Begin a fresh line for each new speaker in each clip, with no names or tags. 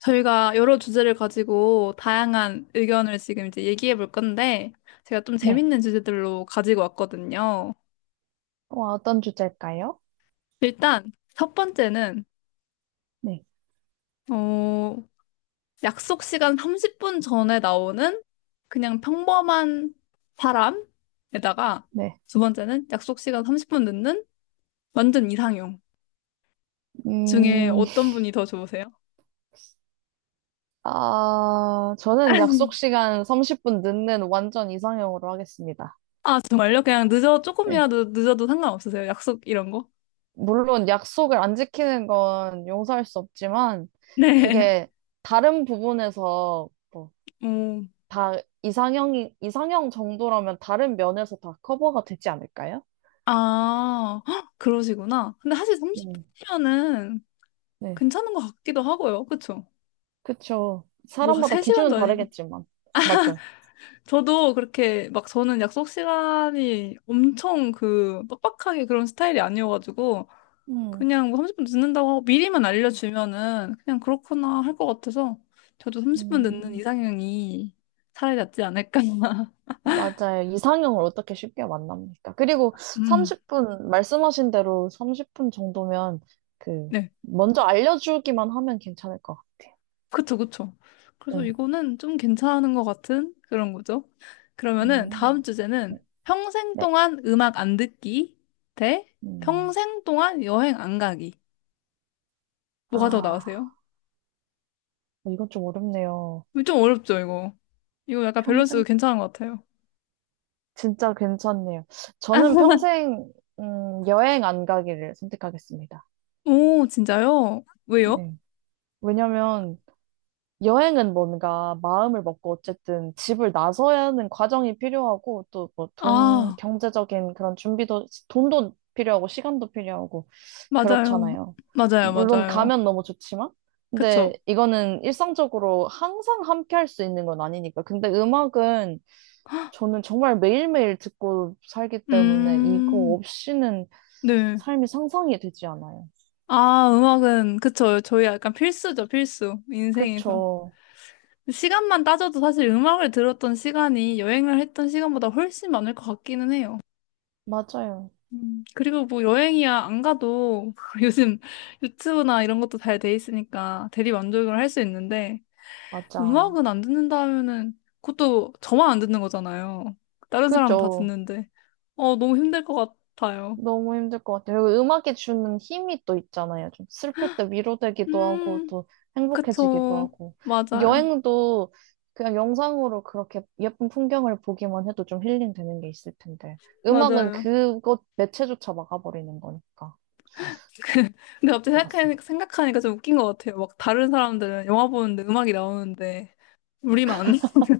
저희가 여러 주제를 가지고 다양한 의견을 지금 이제 얘기해 볼 건데, 제가 좀
네.
재밌는 주제들로 가지고 왔거든요.
와, 어떤 주제일까요?
일단, 첫 번째는,
네.
어, 약속 시간 30분 전에 나오는 그냥 평범한 사람에다가,
네.
두 번째는 약속 시간 30분 늦는 완전 이상형 중에
음,
어떤 분이 더 좋으세요?
아, 저는 약속 시간 30분 늦는 완전 이상형으로 하겠습니다.
아, 정말요?
네.
조금이라도 늦어도 상관없으세요? 약속 이런 거?
물론 약속을 안 지키는 건 용서할 수 없지만,
네.
그게 다른 부분에서 뭐,
어,
다 이상형 정도라면 다른 면에서 다 커버가 되지 않을까요?
아, 헉, 그러시구나. 근데 사실
음,
30분이면은
네.
괜찮은 것 같기도 하고요. 그쵸?
그쵸.
뭐,
사람마다 기준은
3시간도 아니고.
다르겠지만, 맞죠?
저도 그렇게 막 저는 약속 시간이 엄청 그 빡빡하게 그런 스타일이 아니어가지고
음,
그냥 뭐 30분 늦는다고 하고 미리만 알려주면은 그냥 그렇구나 할 것 같아서 저도 30분 늦는
음.
이상형이 차라리 낫지 않을까.
맞아요. 이상형을 어떻게 쉽게 만납니까? 그리고
음,
30분, 말씀하신 대로 30분 정도면 그,
네.
먼저 알려주기만 하면 괜찮을 것 같아요.
그쵸, 그쵸. 그래서
네.
이거는 좀 괜찮은 것 같은 그런 거죠. 그러면은
음,
다음
네.
주제는 평생
네.
동안 음악 안 듣기 대
음.
평생 동안 여행 안 가기.
아,
뭐가 더 나으세요?
어, 이건 좀 어렵네요.
좀 어렵죠, 이거. 이거 약간 밸런스
평생?
괜찮은 것 같아요.
진짜 괜찮네요. 저는 평생, 여행 안 가기를 선택하겠습니다.
오, 진짜요? 왜요?
네. 왜냐면, 여행은 뭔가 마음을 먹고 어쨌든 집을 나서야 하는 과정이 필요하고 또 뭐 돈,
아,
경제적인 그런 준비도, 돈도 필요하고 시간도 필요하고
맞아요.
그렇잖아요.
맞아요,
물론
맞아요.
가면 너무 좋지만, 근데
그쵸.
이거는 일상적으로 항상 함께 할 수 있는 건 아니니까. 근데 음악은 저는 정말 매일매일 듣고 살기 때문에 이거
음,
없이는
네.
삶이 상상이 되지 않아요.
아, 음악은, 그쵸. 저희 약간 필수죠, 필수. 인생에서.
그쵸.
시간만 따져도 사실 음악을 들었던 시간이 여행을 했던 시간보다 훨씬 많을 것 같기는 해요.
맞아요.
그리고 뭐 여행이야 안 가도 요즘 유튜브나 이런 것도 잘 돼 있으니까 대리 만족을 할 수 있는데
맞아.
음악은 안 듣는다 하면은 그것도 저만 안 듣는 거잖아요. 다른 사람은 다
그죠.
듣는데 어 너무 힘들 것 같아요.
너무 힘들 것 같아요. 그리고 음악이 주는 힘이 또 있잖아요. 좀 슬플 때 위로되기도 하고,
음,
또 행복해지기도
그쵸.
하고.
맞아요.
여행도 그냥 영상으로 그렇게 예쁜 풍경을 보기만 해도 좀 힐링되는 게 있을 텐데. 음악은
맞아요.
그것 매체조차 막아버리는 거니까.
근데 갑자기
것 같습니다.
생각하니까 좀 웃긴 것 같아요. 막 다른 사람들은 영화 보는데 음악이 나오는데 우리만.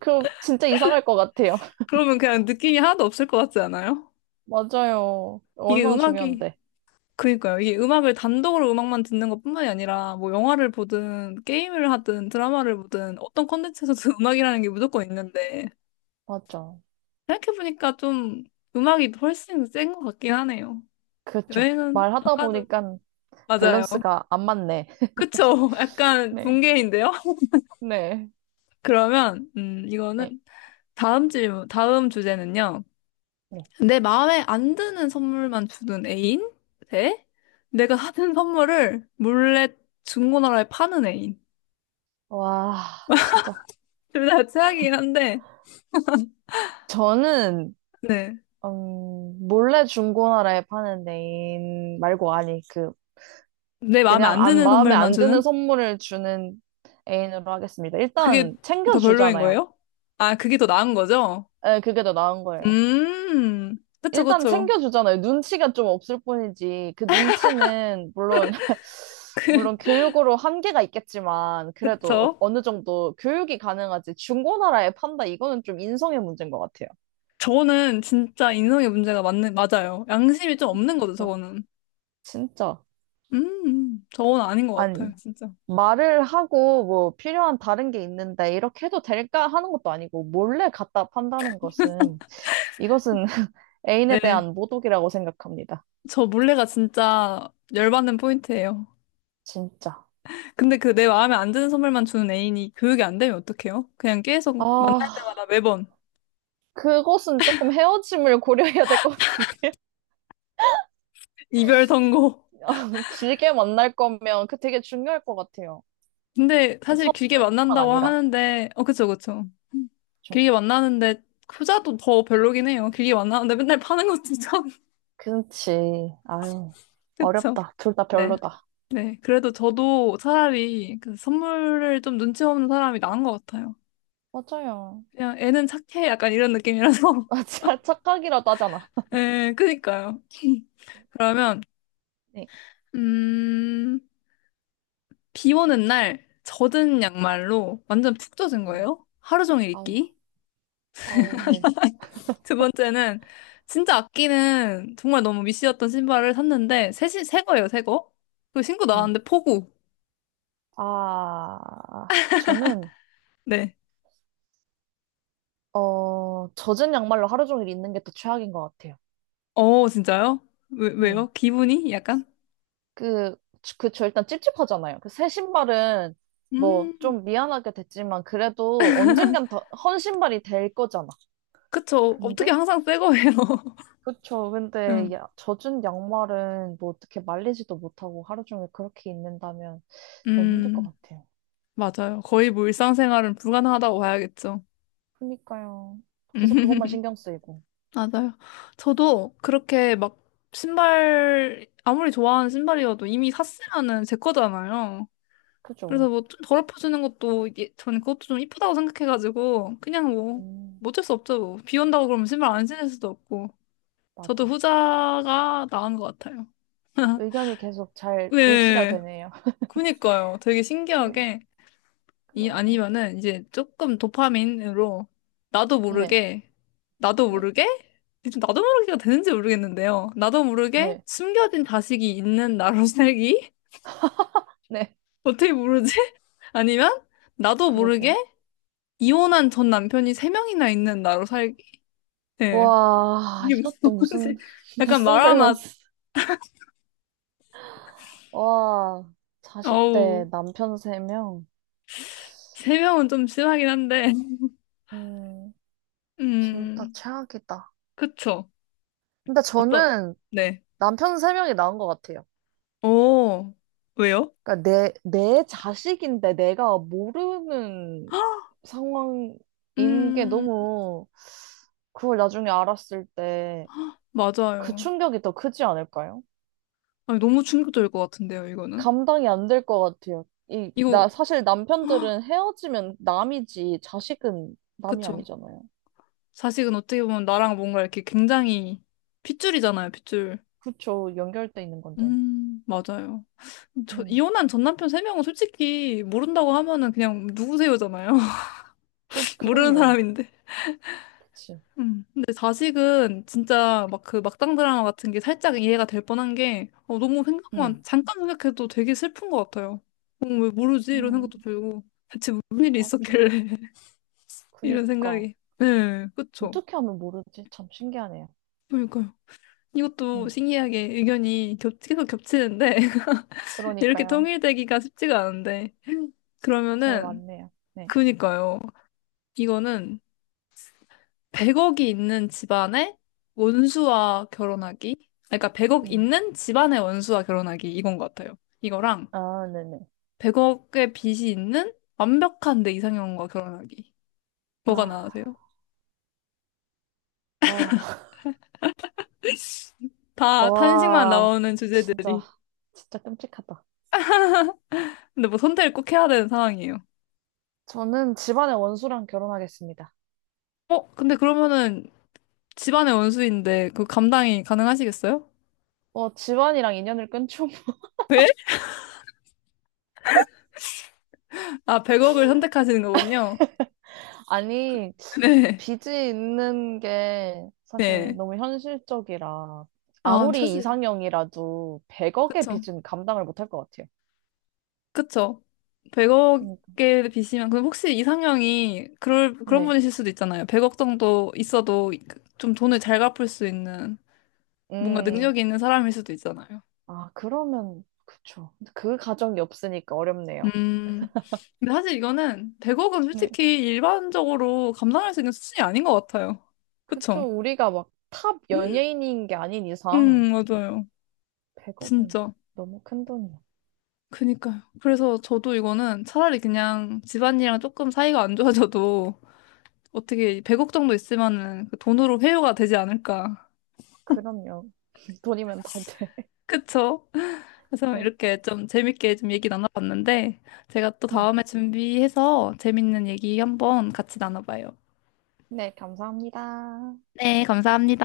그럼 진짜 이상할 것 같아요.
그러면 그냥 느낌이 하나도 없을 것 같지 않아요?
맞아요.
이게
얼마나
음악이,
중요한데.
그니까요. 이게 음악을 단독으로 음악만 듣는 것뿐만이 아니라, 뭐 영화를 보든, 게임을 하든, 드라마를 보든, 어떤 콘텐츠에서도 음악이라는 게 무조건 있는데,
맞아.
생각해보니까 좀 음악이 훨씬 센 것 같긴 하네요.
그렇죠.
여행은 안
말하다
가도,
보니까
맞아요.
밸런스가 안 맞네.
그쵸? 약간
네.
붕괴인데요?
네.
그러면,
네.
이거는 다음 주제는요.
네.
내 마음에 안 드는 선물만 주는 애인? 대 내가 하는 선물을 몰래 중고나라에 파는 애인.
와, 진짜.
둘 다 최악이긴 한데,
저는
네.
몰래 중고나라에 파는 애인 말고 아니 그
내 마음에
그냥
안
안
드는
마음에
선물만
안 드는
주는?
선물을 주는 애인으로 하겠습니다.
그게
일단
더 별로인
챙겨주잖아요.
거예요? 아, 그게 더 나은 거죠?
네, 그게 더 나은 거예요.
그쵸,
일단
그쵸.
챙겨주잖아요. 눈치가 좀 없을 뿐이지 그 눈치는 물론 물론 교육으로 한계가 있겠지만 그래도 어-
그쵸?
어느 정도 교육이 가능하지 중고나라에 판다 이거는 좀 인성의 문제인 것 같아요.
저거는 진짜 인성의 문제가 맞아요. 양심이 좀 없는 거죠,
그러니까
저거는.
진짜
저건 아닌 것
아니.
같아요, 진짜.
말을 하고 뭐 필요한 다른 게 있는데 이렇게 해도 될까 하는 것도 아니고 몰래 갖다 판다는 것은 이것은 애인에
네.
대한 모독이라고 생각합니다.
저 몰래가 진짜 열받는 포인트예요.
진짜.
근데 그 내 마음에 안 드는 선물만 주는 애인이 교육이 안 되면 어떡해요? 그냥 계속 만날 때마다
아,
매번
그것은 조금 헤어짐을 고려해야 될 것 같은데요.
이별 선고.
아, 길게 만날 거면 그 되게 중요할 것 같아요.
근데
그
사실 길게
선물뿐만
만난다고
아니라.
하는데, 어, 그쵸, 그쵸.
그쵸?
길게 만나는데, 후자도 더 별로긴 해요. 길게 만나는데 맨날 파는 것도 참,
그치. 아유,
그쵸.
어렵다. 둘 다
네,
별로다.
네. 그래도 저도 차라리 그 선물을 좀 눈치 없는 사람이 나은 것 같아요.
맞아요.
그냥 애는 착해. 약간 이런 느낌이라서.
아, 착각이라도 하잖아.
네 그니까요. 그러면,
네.
음, 비 오는 날 젖은 양말로 완전 푹 젖은
음.
거예요. 하루 종일
아우,
입기.
아우, 네.
두 번째는 진짜 아끼는 정말 너무 미시였던 신발을 샀는데 새 거예요, 새 거. 그 신고
음.
나왔는데 폭우.
아, 저는,
네.
어, 젖은 양말로 하루 종일 있는 게 더 최악인 것 같아요.
어, 진짜요?
네.
왜요? 기분이 약간?
그, 저 일단 찝찝하잖아요. 그 새 신발은 뭐
음,
좀 미안하게 됐지만 그래도 언젠간 더, 헌 신발이 될 거잖아.
그쵸. 어떻게
근데?
항상 새 거예요.
그쵸. 근데
음,
야, 젖은 양말은 뭐 어떻게 말리지도 못하고 하루 종일 그렇게 있는다면 너무 힘들 것
음,
같아요.
맞아요. 거의 뭐 일상생활은 불가능하다고 봐야겠죠.
그니까요. 계속 그것만 신경 쓰이고.
맞아요. 저도 그렇게 막 신발, 아무리 좋아하는 신발이어도 이미 샀으면은 제 거잖아요.
그죠.
그래서 뭐좀 더럽혀주는 것도 이게 저는 그것도 좀 이쁘다고 생각해가지고 그냥 뭐,
음,
뭐 어쩔 수 없죠. 뭐. 비 온다고 그러면 신발 안 신을 수도 없고. 저도
맞아.
후자가 나은 것 같아요.
의견이 계속 잘 일치가
네.
되네요.
그니까요. 되게
네,
신기하게. 이
그러네요.
아니면은 이제 조금 도파민으로 나도
네,
모르게 나도
네,
모르게 지금 나도 모르게가 되는지 모르겠는데요. 나도 모르게
네,
숨겨진 자식이 있는 나로 살기?
네,
어떻게 모르지? 아니면 나도 모르게
그러게.
이혼한 전 남편이 세 명이나 있는 나로 살기? 네.
와,
이게 무슨
이것도 무슨,
말인지 약간
무슨
말아맛
밸런스. 와, 자식
어우
대 남편 3명
세 명은 좀 심하긴 한데
음, 둘 다
음
최악이다.
그쵸
근데
어떤
저는
네.
남편 3명이 나은 것 같아요.
오 왜요?
그러니까 내 자식인데 내가 모르는 상황인 게
음
너무, 그걸 나중에 알았을 때, 그
맞아요.
충격이 더 크지 않을까요?
아니, 너무 충격적일 것 같은데요, 이거는.
감당이 안 될 것 같아요. 이, 나,
이거,
사실 남편들은 헤어지면 남이지, 자식은 남이
그쵸.
아니잖아요.
자식은 어떻게 보면 나랑 뭔가 이렇게 굉장히 핏줄이잖아요, 핏줄.
그쵸, 연결돼 있는 건데.
맞아요. 저,
음,
이혼한 전 남편 세 명은 솔직히 모른다고 하면은 그냥 누구세요잖아요.
그,
모르는
그럼요.
사람인데.
그치.
음. 근데 자식은 진짜 막 그 막장 드라마 같은 게 살짝 이해가 될 뻔한 게 어,
네.
잠깐 생각해도 되게 슬픈 것 같아요. 어, 왜 모르지? 이런
음,
생각도 들고. 대체 무슨 일이
맞죠.
있었길래. 이런
그니까.
생각이. 네, 그쵸.
어떻게 하면 모르지? 참 신기하네요.
그러니까요. 이것도
음,
신기하게 계속 겹치는데, 이렇게
그러니까요.
통일되기가 쉽지가 않은데.
잘
그러면은,
맞네요. 네.
그니까요. 이거는 100억이 있는 집안의 원수와 결혼하기. 아니, 그러니까 100억
음.
있는 집안의 원수와 결혼하기. 이건 것 같아요. 이거랑
아, 네네.
100억의 빚이 있는 완벽한 내 이상형과 결혼하기.
아,
뭐가 나으세요?
아,
다 탄식만
와,
나오는
진짜,
주제들이.
진짜 끔찍하다.
근데 뭐 선택을 꼭 해야 되는 상황이에요.
저는 집안의 원수랑 결혼하겠습니다.
어, 근데 그러면은 집안의 원수인데 그 감당이 가능하시겠어요?
어, 집안이랑 인연을 끊죠.
왜? 아, 100억을 선택하시는 거군요.
아니,
네,
빚이 있는 게 사실
네.
너무 현실적이라
아,
아무리
사실.
이상형이라도 100억의
그쵸.
빚은 감당을 못할 것 같아요.
그쵸.
그니까.
100억에 비시면, 그럼 혹시 이상형이 그럴, 그런
네.
분이실 수도 있잖아요. 100억 정도 있어도 좀 돈을 잘 갚을 수 있는 뭔가
음,
능력이 있는 사람일 수도 있잖아요.
아, 그러면, 그쵸. 그 가정이 없으니까 어렵네요.
음. 근데 사실 이거는 100억은
네.
솔직히 일반적으로 감당할 수 있는 수준이 아닌 것 같아요.
그쵸.
그쵸?
우리가 막 탑 연예인인 게 아닌 이상
맞아요.
100억은
진짜.
너무 큰 돈이야.
그니까요. 그래서 저도 이거는 차라리 그냥 집안이랑 조금 사이가 안 좋아져도 어떻게 100억 정도 있으면은 그 돈으로 회유가 되지 않을까.
그럼요. 돈이면 다 돼.
그쵸? 그래서
네.
이렇게 좀 재밌게 좀 얘기 나눠봤는데 제가 또
네.
다음에 준비해서 재밌는 얘기 한번 같이 나눠봐요.
네, 감사합니다.
네, 감사합니다.